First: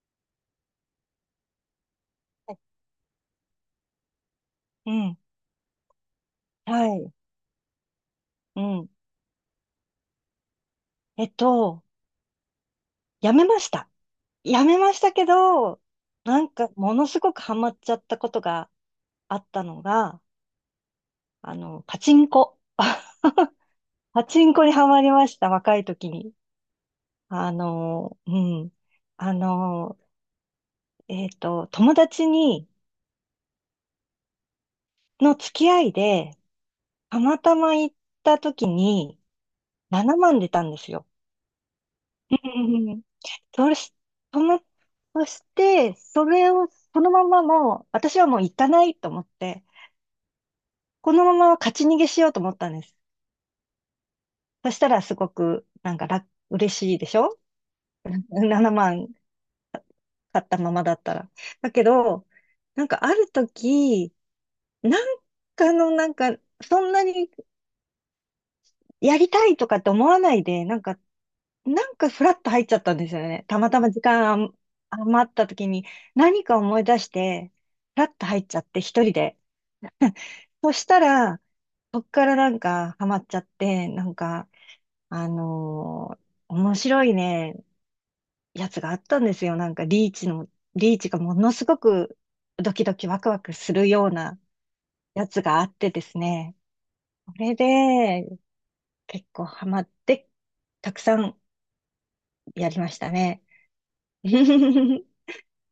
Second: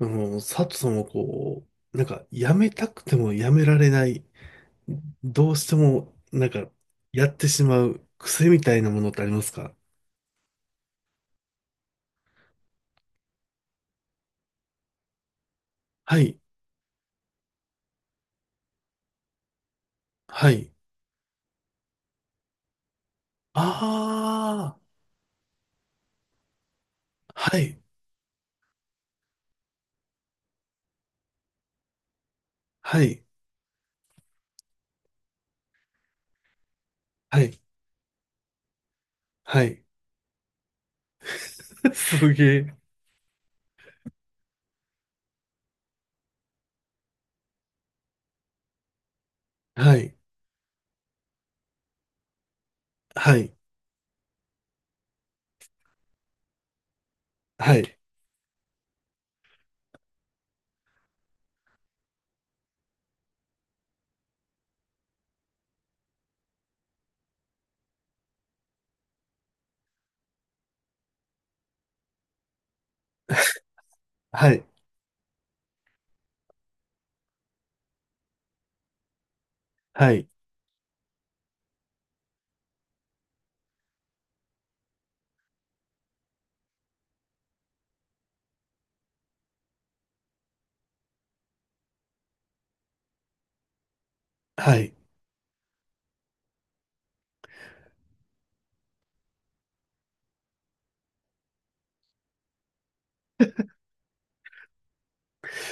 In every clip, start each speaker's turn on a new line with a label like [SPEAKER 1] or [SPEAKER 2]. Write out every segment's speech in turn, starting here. [SPEAKER 1] 佐藤さんはやめたくてもやめられない、
[SPEAKER 2] うん。
[SPEAKER 1] どうしても、
[SPEAKER 2] はい。
[SPEAKER 1] やってしまう癖み
[SPEAKER 2] う
[SPEAKER 1] たい
[SPEAKER 2] ん。
[SPEAKER 1] なものってありますか？
[SPEAKER 2] えっと、やめました。やめましたけど、
[SPEAKER 1] はい、
[SPEAKER 2] なんか、ものすごくハマっちゃったことがあったのが、
[SPEAKER 1] はい。
[SPEAKER 2] パチンコ。パチンコに
[SPEAKER 1] ああ、
[SPEAKER 2] ハマりました、若い時に。あ
[SPEAKER 1] はい、
[SPEAKER 2] の、うん。あの、友達に、
[SPEAKER 1] はい、
[SPEAKER 2] の付き合いで、たま
[SPEAKER 1] は
[SPEAKER 2] た
[SPEAKER 1] い、
[SPEAKER 2] ま行った時に、
[SPEAKER 1] はい。
[SPEAKER 2] 7万出たんですよ。
[SPEAKER 1] す
[SPEAKER 2] う
[SPEAKER 1] げえ。
[SPEAKER 2] んうんそし、その、そして、それを、そのままもう、私はもう行かないと思って、
[SPEAKER 1] はい、
[SPEAKER 2] このまま勝ち逃げしようと思ったんです。
[SPEAKER 1] はい、
[SPEAKER 2] そしたらすごく、なんか嬉しいでしょ
[SPEAKER 1] はい、
[SPEAKER 2] ?7 万 買ったままだったら。だけど、なんかある時、なんかの、なんか、そんなにやりたいとかって思わないで、なんかフラッと入っちゃったんですよね。たまたま時間
[SPEAKER 1] はい、
[SPEAKER 2] 余った時に何か思い出して、フラッと入っちゃって一人で。
[SPEAKER 1] はい、
[SPEAKER 2] そしたら、そっからなんかハマっちゃって、なんか、あのー面白いね、やつがあったんですよ。なんかリーチがものすごくドキドキワクワクするような
[SPEAKER 1] はい。
[SPEAKER 2] やつがあってですね。それで結構ハマって、たくさんやりましたね。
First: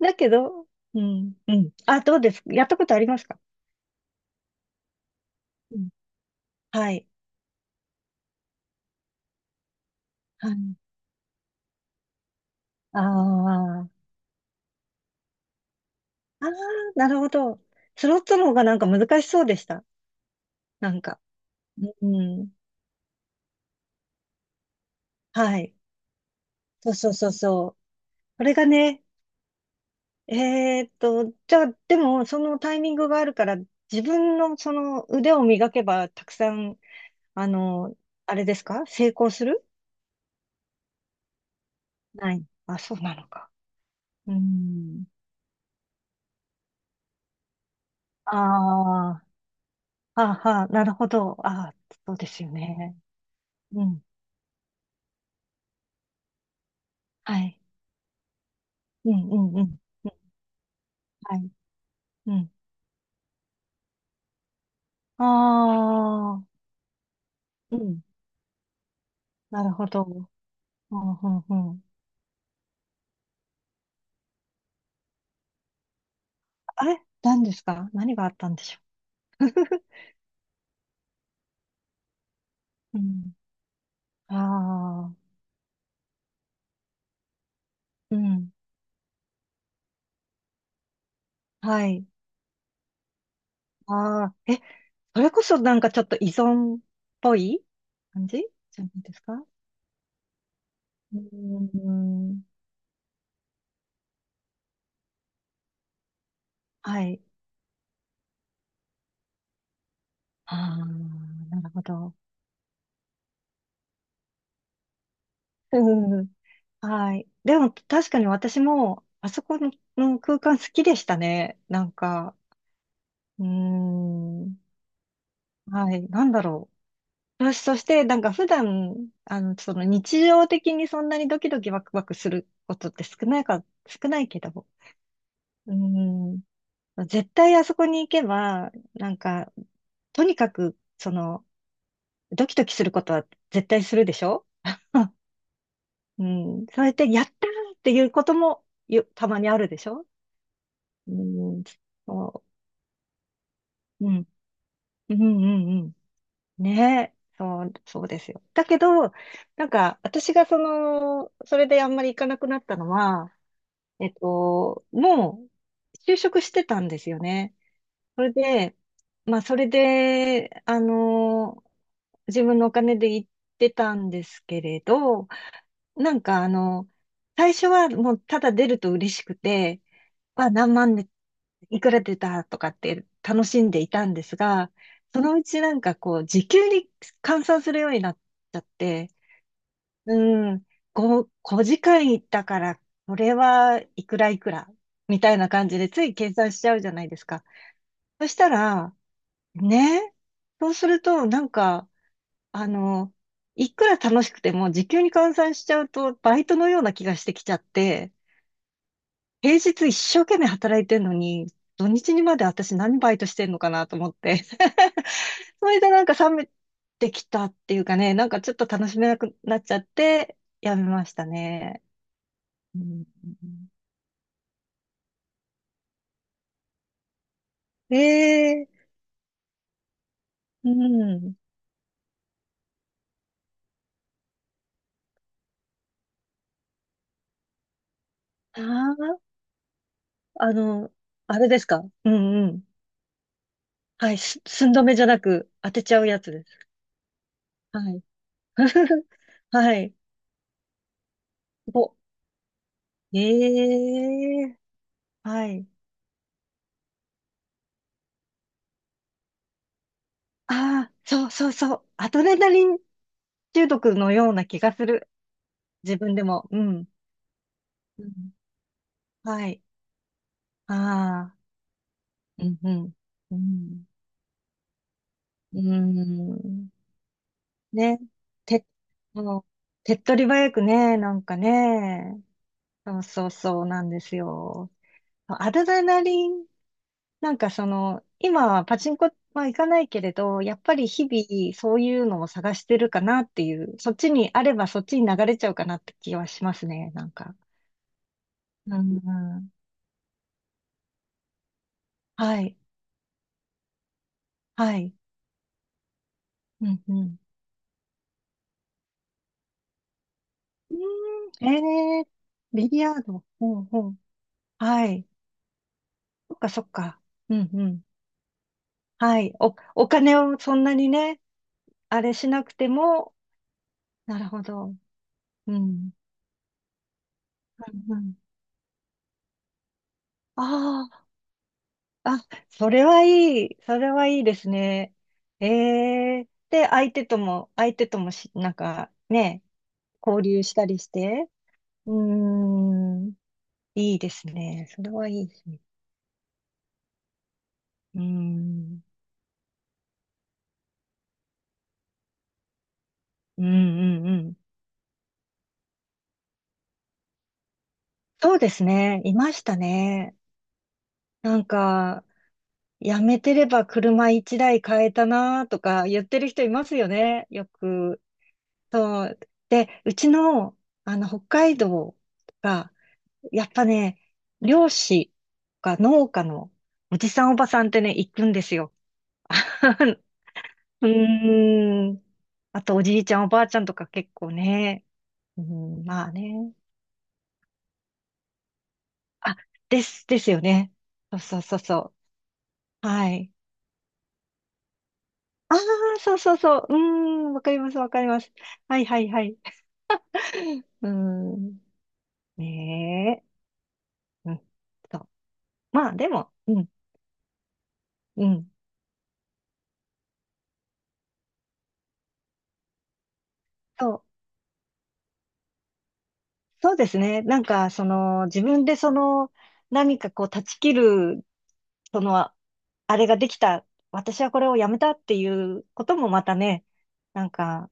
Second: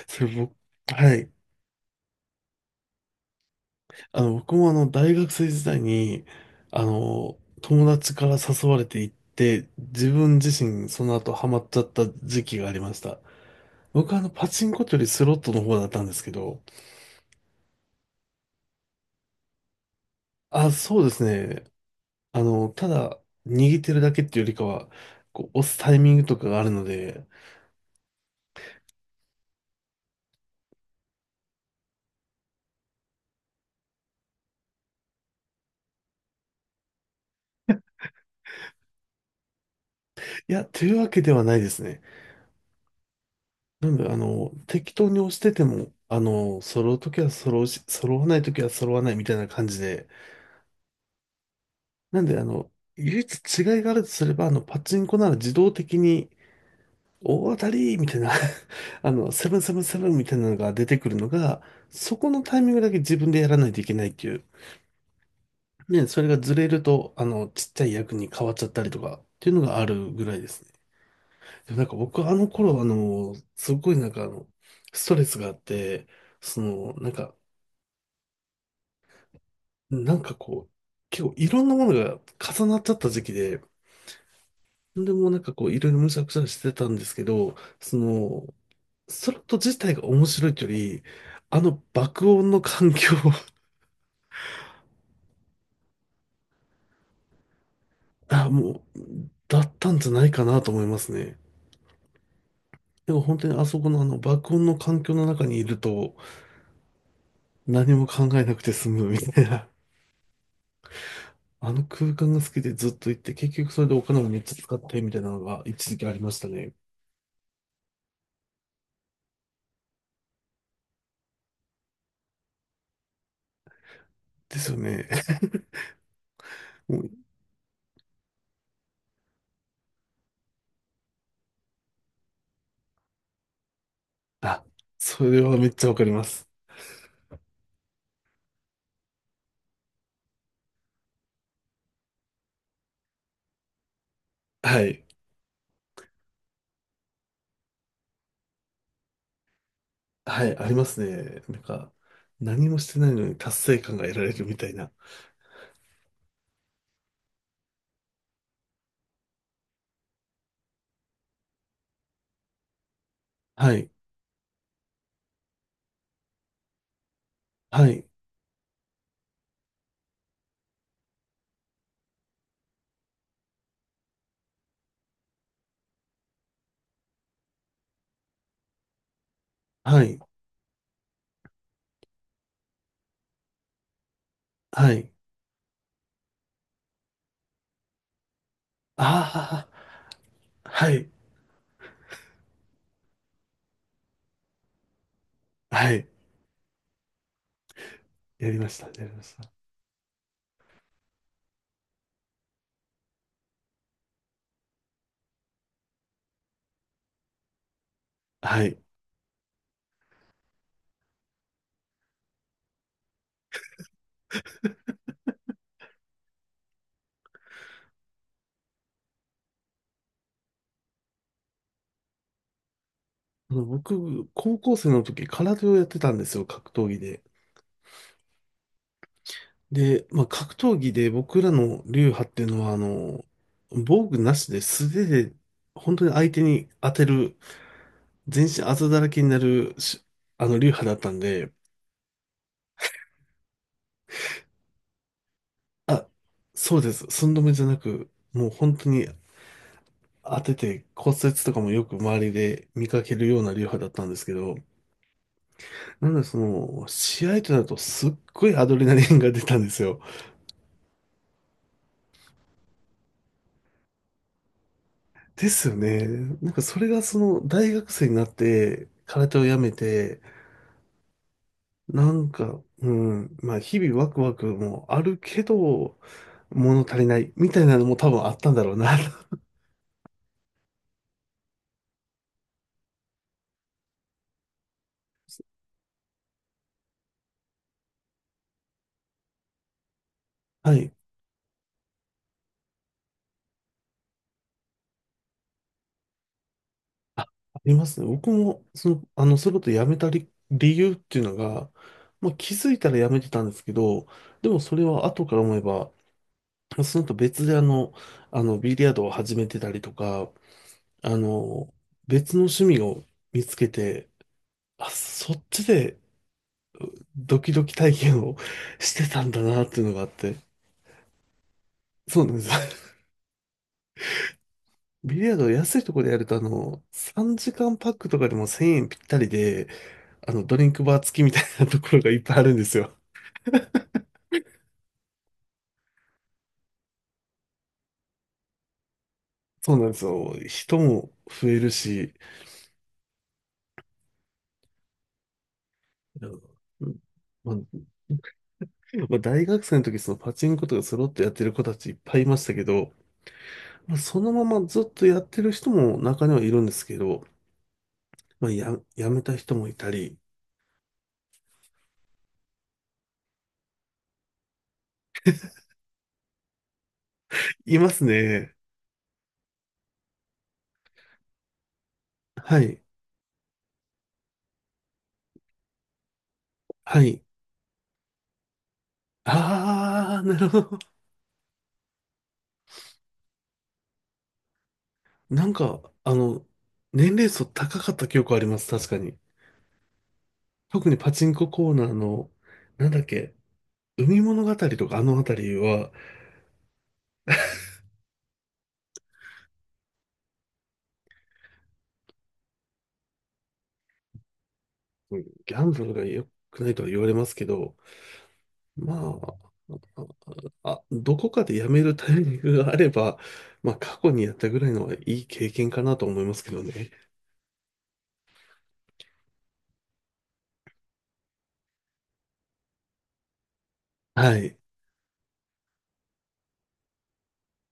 [SPEAKER 2] だ
[SPEAKER 1] それ
[SPEAKER 2] け
[SPEAKER 1] 僕、
[SPEAKER 2] ど、う
[SPEAKER 1] はい。
[SPEAKER 2] ん、うん。あ、どうです？やったことありますか？
[SPEAKER 1] 僕も大学生時
[SPEAKER 2] う
[SPEAKER 1] 代
[SPEAKER 2] ん。
[SPEAKER 1] に、
[SPEAKER 2] はい。
[SPEAKER 1] 友達から誘われて行って、自分
[SPEAKER 2] は
[SPEAKER 1] 自
[SPEAKER 2] い。
[SPEAKER 1] 身その後ハマっちゃった時期がありまし
[SPEAKER 2] あ
[SPEAKER 1] た。
[SPEAKER 2] あ。
[SPEAKER 1] 僕はパチンコというよりスロットの方だったんですけ
[SPEAKER 2] ああ、
[SPEAKER 1] ど、
[SPEAKER 2] なるほど。スロットの方がなんか難しそうでした。
[SPEAKER 1] あ、
[SPEAKER 2] な
[SPEAKER 1] そ
[SPEAKER 2] ん
[SPEAKER 1] うで
[SPEAKER 2] か。
[SPEAKER 1] すね。
[SPEAKER 2] うん。
[SPEAKER 1] ただ、握ってるだけっていうよりかは、こ
[SPEAKER 2] は
[SPEAKER 1] う、押
[SPEAKER 2] い。
[SPEAKER 1] すタイミングとかがあるの
[SPEAKER 2] そうそう
[SPEAKER 1] で、
[SPEAKER 2] そうそう。これがね、じゃあ、でも、そのタイミングがあるから、自分のその腕を磨けば、たくさん、あの、あれですか？成功する？
[SPEAKER 1] いや、というわけではないですね。
[SPEAKER 2] ない。あ、そうなのか。
[SPEAKER 1] なんで、
[SPEAKER 2] う
[SPEAKER 1] 適
[SPEAKER 2] ん。
[SPEAKER 1] 当に押してても、揃うときは揃うし、揃わな
[SPEAKER 2] あ
[SPEAKER 1] いときは揃わない
[SPEAKER 2] は
[SPEAKER 1] みたいな感じで、
[SPEAKER 2] あ、はあ、なるほど。ああ、そう
[SPEAKER 1] なん
[SPEAKER 2] で
[SPEAKER 1] で、
[SPEAKER 2] すよね。
[SPEAKER 1] 唯一違い
[SPEAKER 2] う
[SPEAKER 1] があ
[SPEAKER 2] ん。
[SPEAKER 1] るとすれば、パチンコなら自動的に、
[SPEAKER 2] は
[SPEAKER 1] 大当
[SPEAKER 2] い。
[SPEAKER 1] たりみたいな
[SPEAKER 2] うん、う
[SPEAKER 1] セ
[SPEAKER 2] ん、
[SPEAKER 1] ブン
[SPEAKER 2] う
[SPEAKER 1] セブ
[SPEAKER 2] ん。
[SPEAKER 1] ンセブ
[SPEAKER 2] うん
[SPEAKER 1] ンみたいなのが出てくるの
[SPEAKER 2] はい。
[SPEAKER 1] が、そこ
[SPEAKER 2] う
[SPEAKER 1] の
[SPEAKER 2] ん。
[SPEAKER 1] タイミングだけ自分でやらないといけないっていう。
[SPEAKER 2] あ
[SPEAKER 1] ね、それが
[SPEAKER 2] あ、
[SPEAKER 1] ずれると、ちっ
[SPEAKER 2] う
[SPEAKER 1] ちゃい
[SPEAKER 2] ん。
[SPEAKER 1] 役に変わっちゃったりとか、っていうの
[SPEAKER 2] なる
[SPEAKER 1] があ
[SPEAKER 2] ほど。
[SPEAKER 1] るぐらいですね。
[SPEAKER 2] うん、うん、う
[SPEAKER 1] でも
[SPEAKER 2] ん。
[SPEAKER 1] 僕あの頃、すごいストレスがあって、そ
[SPEAKER 2] あ
[SPEAKER 1] の、
[SPEAKER 2] れ
[SPEAKER 1] なんか、
[SPEAKER 2] 何ですか？何があったんでしょう。
[SPEAKER 1] なんかこう、結構いろんなものが重なっちゃっ
[SPEAKER 2] う
[SPEAKER 1] た時期で、
[SPEAKER 2] ん。
[SPEAKER 1] で
[SPEAKER 2] あ
[SPEAKER 1] も
[SPEAKER 2] あ、
[SPEAKER 1] いろいろむしゃくしゃしてたんですけど、
[SPEAKER 2] うん。
[SPEAKER 1] スロット自体が面白いというより、あの
[SPEAKER 2] はい。
[SPEAKER 1] 爆音の環境
[SPEAKER 2] ああ、え、それこそなんかちょっと依存っぽい 感じ
[SPEAKER 1] あ、も
[SPEAKER 2] じゃな
[SPEAKER 1] う、
[SPEAKER 2] いですか？
[SPEAKER 1] だったんじゃないかなと思います
[SPEAKER 2] う
[SPEAKER 1] ね。
[SPEAKER 2] ーん。
[SPEAKER 1] でも本当にあそこのあの爆音の環境の中にいると
[SPEAKER 2] はい。
[SPEAKER 1] 何も考えなくて済むみたいな。
[SPEAKER 2] ああ、なる
[SPEAKER 1] あ
[SPEAKER 2] ほ
[SPEAKER 1] の空
[SPEAKER 2] ど。
[SPEAKER 1] 間が好きでずっと行って、結局それでお金もめっちゃ使ってみたいなのが一時期あり
[SPEAKER 2] う
[SPEAKER 1] ま
[SPEAKER 2] ん。
[SPEAKER 1] したね。
[SPEAKER 2] はい。でも確かに私も、あそこの空間好きでしたね。なんか、うーん。
[SPEAKER 1] ですよね。
[SPEAKER 2] はい。なんだろ
[SPEAKER 1] もう
[SPEAKER 2] う。よし、そして、なんか普段、その日常的にそんなにドキドキワクワクすることって少ないけ
[SPEAKER 1] あ、
[SPEAKER 2] ど、
[SPEAKER 1] それはめっ
[SPEAKER 2] うー
[SPEAKER 1] ちゃわかりま
[SPEAKER 2] ん。
[SPEAKER 1] す。
[SPEAKER 2] 絶対あそこに行けば、なんか、とにかく、その、ドキドキすることは絶対するでしょ？
[SPEAKER 1] はい。
[SPEAKER 2] うん。それで、やったーっていうこともよ、たまにあるでしょ？
[SPEAKER 1] はい、あります
[SPEAKER 2] う
[SPEAKER 1] ね。
[SPEAKER 2] ん、そ
[SPEAKER 1] 何もしてないのに達成感が
[SPEAKER 2] う、う
[SPEAKER 1] 得ら
[SPEAKER 2] ん、
[SPEAKER 1] れるみたいな。
[SPEAKER 2] うん、うんうん。ねえ、そう、そうですよ。だけど、なんか、私がその、それであんまり行かなくなったのは、
[SPEAKER 1] はい、
[SPEAKER 2] もう、就職してたんですよね。
[SPEAKER 1] はい、
[SPEAKER 2] それで、まあ、それで、あの、自分のお金で行ってたんですけれど、なんか、最初はもう、ただ出ると嬉しくて、
[SPEAKER 1] はい、
[SPEAKER 2] は何万でいくら出たとかって楽しんでいたんですが、
[SPEAKER 1] はい。
[SPEAKER 2] そのうちなんかこう、時給に換算するようになっちゃって、
[SPEAKER 1] ああ、
[SPEAKER 2] うん、
[SPEAKER 1] はい、
[SPEAKER 2] 5時間行ったから、これはいくらいくら、みたいな感じで
[SPEAKER 1] は
[SPEAKER 2] つ
[SPEAKER 1] い。
[SPEAKER 2] い計算しちゃうじゃないですか。そした
[SPEAKER 1] やりました、
[SPEAKER 2] ら、
[SPEAKER 1] やりました。
[SPEAKER 2] ね、そうするとなんか、あの、いくら楽しくても時給に換算しちゃうとバイトのような気がしてきちゃって、
[SPEAKER 1] はい。
[SPEAKER 2] 平日一生懸命働いてんのに、土日にまで私何バイトしてんのかなと思って。それでなんか冷めてきたっていうかね、なんかちょっと楽しめなくなっちゃって、やめましたね。うん、
[SPEAKER 1] 僕、高校生の時、空手をやってたんですよ、格闘技で。
[SPEAKER 2] ええ
[SPEAKER 1] で、まあ、格
[SPEAKER 2] う
[SPEAKER 1] 闘技で
[SPEAKER 2] ん。
[SPEAKER 1] 僕らの流派っていうのは、防具なしで素手で、本当に相手に当てる、全身あざだらけ
[SPEAKER 2] あ
[SPEAKER 1] になるし、
[SPEAKER 2] あ、
[SPEAKER 1] 流派だったん
[SPEAKER 2] あれ
[SPEAKER 1] で、
[SPEAKER 2] ですか。うんうん。はい、寸止めじゃなく当てちゃ
[SPEAKER 1] あ、
[SPEAKER 2] うやつです。
[SPEAKER 1] そうです。寸止めじゃな
[SPEAKER 2] はい。
[SPEAKER 1] く、もう本当に
[SPEAKER 2] はい。
[SPEAKER 1] 当てて骨折とかもよ
[SPEAKER 2] お、
[SPEAKER 1] く周りで見かけ
[SPEAKER 2] え
[SPEAKER 1] るような流派だったんですけど、
[SPEAKER 2] えはい。
[SPEAKER 1] なので試合となるとすっごいアドレナリンが出たんですよ。
[SPEAKER 2] ああ、そうそうそう。アドレナリン中毒のような気がする。
[SPEAKER 1] ですよ
[SPEAKER 2] 自
[SPEAKER 1] ね。
[SPEAKER 2] 分でも。う
[SPEAKER 1] それ
[SPEAKER 2] ん。
[SPEAKER 1] が大学
[SPEAKER 2] う
[SPEAKER 1] 生にな
[SPEAKER 2] ん。
[SPEAKER 1] って、空手を
[SPEAKER 2] は
[SPEAKER 1] や
[SPEAKER 2] い。
[SPEAKER 1] めて、
[SPEAKER 2] ああ。うん、う
[SPEAKER 1] う
[SPEAKER 2] ん。
[SPEAKER 1] ん、
[SPEAKER 2] う
[SPEAKER 1] まあ日
[SPEAKER 2] ん。
[SPEAKER 1] 々ワクワクもあるけ
[SPEAKER 2] うー
[SPEAKER 1] ど、
[SPEAKER 2] ん。
[SPEAKER 1] 物足りないみたいなのも
[SPEAKER 2] ね。
[SPEAKER 1] 多分あったんだ
[SPEAKER 2] て、
[SPEAKER 1] ろうな。
[SPEAKER 2] もう、手っ取り早くね、なんかね。そうそうそうなんですよ。アドレナリン、なんかその、今はパチンコは行かないけれど、やっ
[SPEAKER 1] は
[SPEAKER 2] ぱり
[SPEAKER 1] い。
[SPEAKER 2] 日々そういうのを探してるかなっていう、そっちにあればそっちに流れちゃうかなって気はしますね、なん
[SPEAKER 1] ああ
[SPEAKER 2] か。
[SPEAKER 1] りますね。僕も、
[SPEAKER 2] うんう
[SPEAKER 1] そ
[SPEAKER 2] ん。
[SPEAKER 1] れこそ辞めた理由っていうのが、まあ、
[SPEAKER 2] は
[SPEAKER 1] 気
[SPEAKER 2] い。
[SPEAKER 1] づいたら辞めてたんですけど、でもそ
[SPEAKER 2] は
[SPEAKER 1] れ
[SPEAKER 2] い。
[SPEAKER 1] は後から思えば、
[SPEAKER 2] うんう
[SPEAKER 1] その後
[SPEAKER 2] ん。
[SPEAKER 1] 別でビリヤードを始めてたりとか、
[SPEAKER 2] う
[SPEAKER 1] あ
[SPEAKER 2] ーん、
[SPEAKER 1] の、
[SPEAKER 2] えー、
[SPEAKER 1] 別の趣
[SPEAKER 2] ビリ
[SPEAKER 1] 味
[SPEAKER 2] ヤ
[SPEAKER 1] を
[SPEAKER 2] ード。
[SPEAKER 1] 見つ
[SPEAKER 2] ほう
[SPEAKER 1] け
[SPEAKER 2] ほう。
[SPEAKER 1] て、
[SPEAKER 2] は
[SPEAKER 1] あ、
[SPEAKER 2] い。
[SPEAKER 1] そっちで
[SPEAKER 2] そっかそっか。う
[SPEAKER 1] ド
[SPEAKER 2] ん
[SPEAKER 1] キ
[SPEAKER 2] う
[SPEAKER 1] ドキ
[SPEAKER 2] ん。
[SPEAKER 1] 体験を して
[SPEAKER 2] は
[SPEAKER 1] たん
[SPEAKER 2] い。
[SPEAKER 1] だなっていう
[SPEAKER 2] お
[SPEAKER 1] のがあっ
[SPEAKER 2] 金
[SPEAKER 1] て、
[SPEAKER 2] をそんなにね、あれ
[SPEAKER 1] そう
[SPEAKER 2] し
[SPEAKER 1] なんで
[SPEAKER 2] な
[SPEAKER 1] す。
[SPEAKER 2] くて も、なるほど。
[SPEAKER 1] ビリヤードは
[SPEAKER 2] うん。う
[SPEAKER 1] 安い
[SPEAKER 2] ん
[SPEAKER 1] ところでやると、3時間パッ
[SPEAKER 2] う
[SPEAKER 1] ク
[SPEAKER 2] ん。
[SPEAKER 1] とかでも1000円ぴったりで、ドリンクバー
[SPEAKER 2] あ
[SPEAKER 1] 付きみたいなところが
[SPEAKER 2] あ、
[SPEAKER 1] いっぱいあ
[SPEAKER 2] あ、
[SPEAKER 1] るんで
[SPEAKER 2] そ
[SPEAKER 1] す
[SPEAKER 2] れ
[SPEAKER 1] よ。
[SPEAKER 2] はいい。それはいいですね。ええで、相手ともし、なんかね、
[SPEAKER 1] そうなんです
[SPEAKER 2] 交
[SPEAKER 1] よ。
[SPEAKER 2] 流した
[SPEAKER 1] 人
[SPEAKER 2] りし
[SPEAKER 1] も
[SPEAKER 2] て。
[SPEAKER 1] 増える
[SPEAKER 2] う
[SPEAKER 1] し、
[SPEAKER 2] ーん、いいですね。それはいいですね。
[SPEAKER 1] うんまあ、
[SPEAKER 2] うーん。
[SPEAKER 1] まあ大学生の時そのパチンコとかスロットやってる子たちいっぱいいましたけど、
[SPEAKER 2] うん
[SPEAKER 1] まあ、
[SPEAKER 2] うんう
[SPEAKER 1] その
[SPEAKER 2] ん。
[SPEAKER 1] ままずっとやってる人も中にはいるんですけど、
[SPEAKER 2] そう
[SPEAKER 1] ま
[SPEAKER 2] で
[SPEAKER 1] あ、
[SPEAKER 2] すね。
[SPEAKER 1] や
[SPEAKER 2] い
[SPEAKER 1] め
[SPEAKER 2] ま
[SPEAKER 1] た
[SPEAKER 2] し
[SPEAKER 1] 人
[SPEAKER 2] た
[SPEAKER 1] もいた
[SPEAKER 2] ね。
[SPEAKER 1] り、
[SPEAKER 2] なんか、やめてれば車一台買えたなとか言ってる人いますよね。よ
[SPEAKER 1] いま
[SPEAKER 2] く。
[SPEAKER 1] すね。
[SPEAKER 2] そう。で、うちの、北海道
[SPEAKER 1] は
[SPEAKER 2] が、
[SPEAKER 1] い。
[SPEAKER 2] やっぱね、漁師とか農家のお
[SPEAKER 1] は
[SPEAKER 2] じ
[SPEAKER 1] い。
[SPEAKER 2] さんおばさんってね、行くんですよ。
[SPEAKER 1] ああ、なるほど。
[SPEAKER 2] うーん。あと、おじいちゃんおばあちゃんとか結構ね。う
[SPEAKER 1] なんか、
[SPEAKER 2] ん、まあ
[SPEAKER 1] あの、
[SPEAKER 2] ね。
[SPEAKER 1] 年齢層高かった記憶あります。確かに。
[SPEAKER 2] あ、ですよね。
[SPEAKER 1] 特にパ
[SPEAKER 2] そう
[SPEAKER 1] チン
[SPEAKER 2] そう
[SPEAKER 1] コ
[SPEAKER 2] そう
[SPEAKER 1] コー
[SPEAKER 2] そ
[SPEAKER 1] ナーの、な
[SPEAKER 2] う。
[SPEAKER 1] んだっ
[SPEAKER 2] はい。
[SPEAKER 1] け、海物語とかあのあたり
[SPEAKER 2] ああ、
[SPEAKER 1] は、
[SPEAKER 2] そうそうそう。うーん、わかります、わかります。はい、はい、はい。うーん。ねえ。うん。そう。
[SPEAKER 1] うん、ギャンブ
[SPEAKER 2] まあ、
[SPEAKER 1] ルが
[SPEAKER 2] で
[SPEAKER 1] 良
[SPEAKER 2] も、う
[SPEAKER 1] く
[SPEAKER 2] ん、
[SPEAKER 1] ないとは言われますけど、
[SPEAKER 2] うん。
[SPEAKER 1] まあ、あ、どこかでやめるタイミングがあれば、まあ、
[SPEAKER 2] そ
[SPEAKER 1] 過
[SPEAKER 2] う。
[SPEAKER 1] 去にやったぐらいのはいい経験かなと思いますけど
[SPEAKER 2] そうで
[SPEAKER 1] ね。
[SPEAKER 2] すね。なんか、その、自分でその、何かこう、断ち切る、その、あれができた、私は
[SPEAKER 1] は
[SPEAKER 2] これを
[SPEAKER 1] い。
[SPEAKER 2] やめたっていうこともまたね、なんか、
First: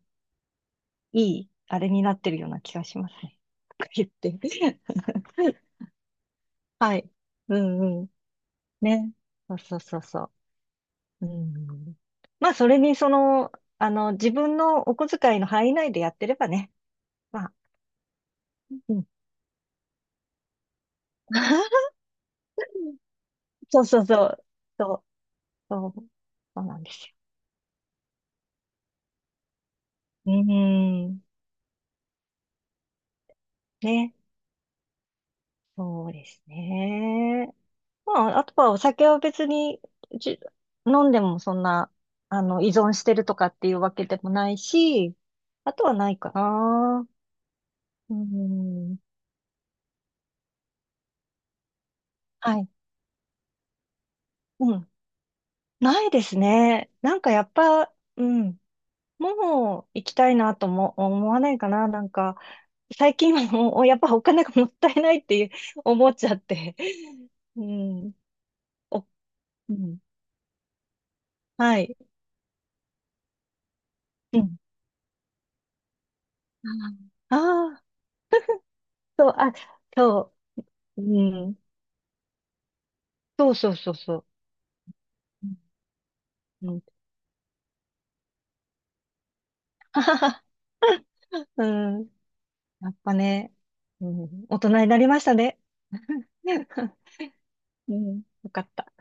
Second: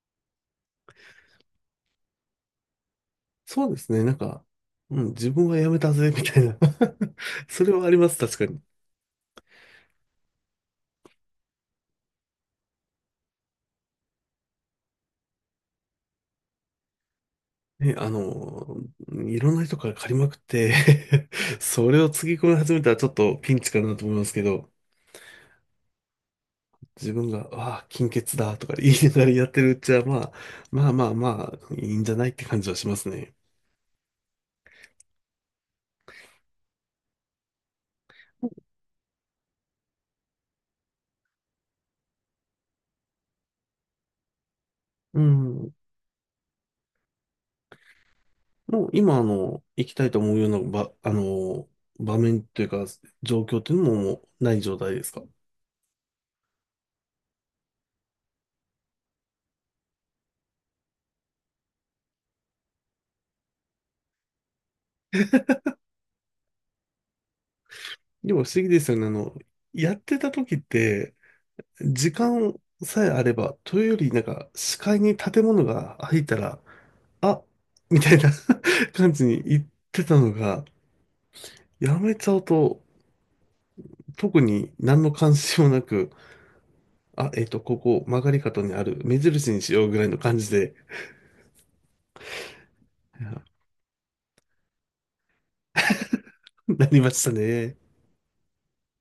[SPEAKER 2] いい、あれになってるような気がしますね。
[SPEAKER 1] そうで
[SPEAKER 2] とか
[SPEAKER 1] すね。
[SPEAKER 2] 言って。
[SPEAKER 1] うん、自分はやめ たぜ、みたいな
[SPEAKER 2] はい。う
[SPEAKER 1] それはあり
[SPEAKER 2] んう
[SPEAKER 1] ま
[SPEAKER 2] ん。
[SPEAKER 1] す、確かに。
[SPEAKER 2] ね。そうそうそうそう。うん。まあ、それに、その、自分のお小遣いの範囲内でやってればね。まあ、
[SPEAKER 1] ね、
[SPEAKER 2] うん。
[SPEAKER 1] いろんな人から借りまくって そ れをつぎ込み始めたらちょっとピンチか
[SPEAKER 2] そう
[SPEAKER 1] な
[SPEAKER 2] そ
[SPEAKER 1] と
[SPEAKER 2] う
[SPEAKER 1] 思い
[SPEAKER 2] そ
[SPEAKER 1] ますけ
[SPEAKER 2] う。
[SPEAKER 1] ど、
[SPEAKER 2] そう、そう、そうなんです
[SPEAKER 1] 自
[SPEAKER 2] よ。
[SPEAKER 1] 分が、ああ、金欠だとか言いながらやってるうちは、まあ、
[SPEAKER 2] う
[SPEAKER 1] まあまあ
[SPEAKER 2] ん。
[SPEAKER 1] まあ、いいんじゃないって感じはしますね。
[SPEAKER 2] ね。そうですね。まあ、あとはお酒は別に、じ、飲んでもそんな、依存してるとかっていうわけでもないし、
[SPEAKER 1] う
[SPEAKER 2] あ
[SPEAKER 1] ん。
[SPEAKER 2] とはないかな。う
[SPEAKER 1] もう
[SPEAKER 2] ん。
[SPEAKER 1] 今、行きたいと思うような場、あの、場面
[SPEAKER 2] は
[SPEAKER 1] とい
[SPEAKER 2] い。
[SPEAKER 1] うか、状況っていうのももうない
[SPEAKER 2] う
[SPEAKER 1] 状
[SPEAKER 2] ん。
[SPEAKER 1] 態ですか？
[SPEAKER 2] ないですね。なんかやっぱ、うん。もう行きたいなとも思わないかな。なんか、最近はもう、やっぱお金がもったいないっていう思っちゃって。うん。
[SPEAKER 1] でも不思議ですよ
[SPEAKER 2] お、
[SPEAKER 1] ね。
[SPEAKER 2] う
[SPEAKER 1] やっ
[SPEAKER 2] ん。
[SPEAKER 1] てた時って、
[SPEAKER 2] はい。
[SPEAKER 1] 時間さえあれば、というより、
[SPEAKER 2] うん。
[SPEAKER 1] 視界に建物が入ったら、あ、
[SPEAKER 2] ああ
[SPEAKER 1] みたいな 感じ
[SPEAKER 2] そう、
[SPEAKER 1] に
[SPEAKER 2] あ、
[SPEAKER 1] 言ってたの
[SPEAKER 2] そ
[SPEAKER 1] が、
[SPEAKER 2] う。うん。
[SPEAKER 1] やめちゃうと、
[SPEAKER 2] そうそうそうそう。
[SPEAKER 1] 特に何の関心もなく、
[SPEAKER 2] うん。
[SPEAKER 1] あ、ここ、曲がり角にある、目印にしようぐ
[SPEAKER 2] は
[SPEAKER 1] らいの
[SPEAKER 2] は
[SPEAKER 1] 感
[SPEAKER 2] は。
[SPEAKER 1] じで、
[SPEAKER 2] うん。やっぱね、うん、大人になりましたね。
[SPEAKER 1] な りましたね。
[SPEAKER 2] うん。よかった。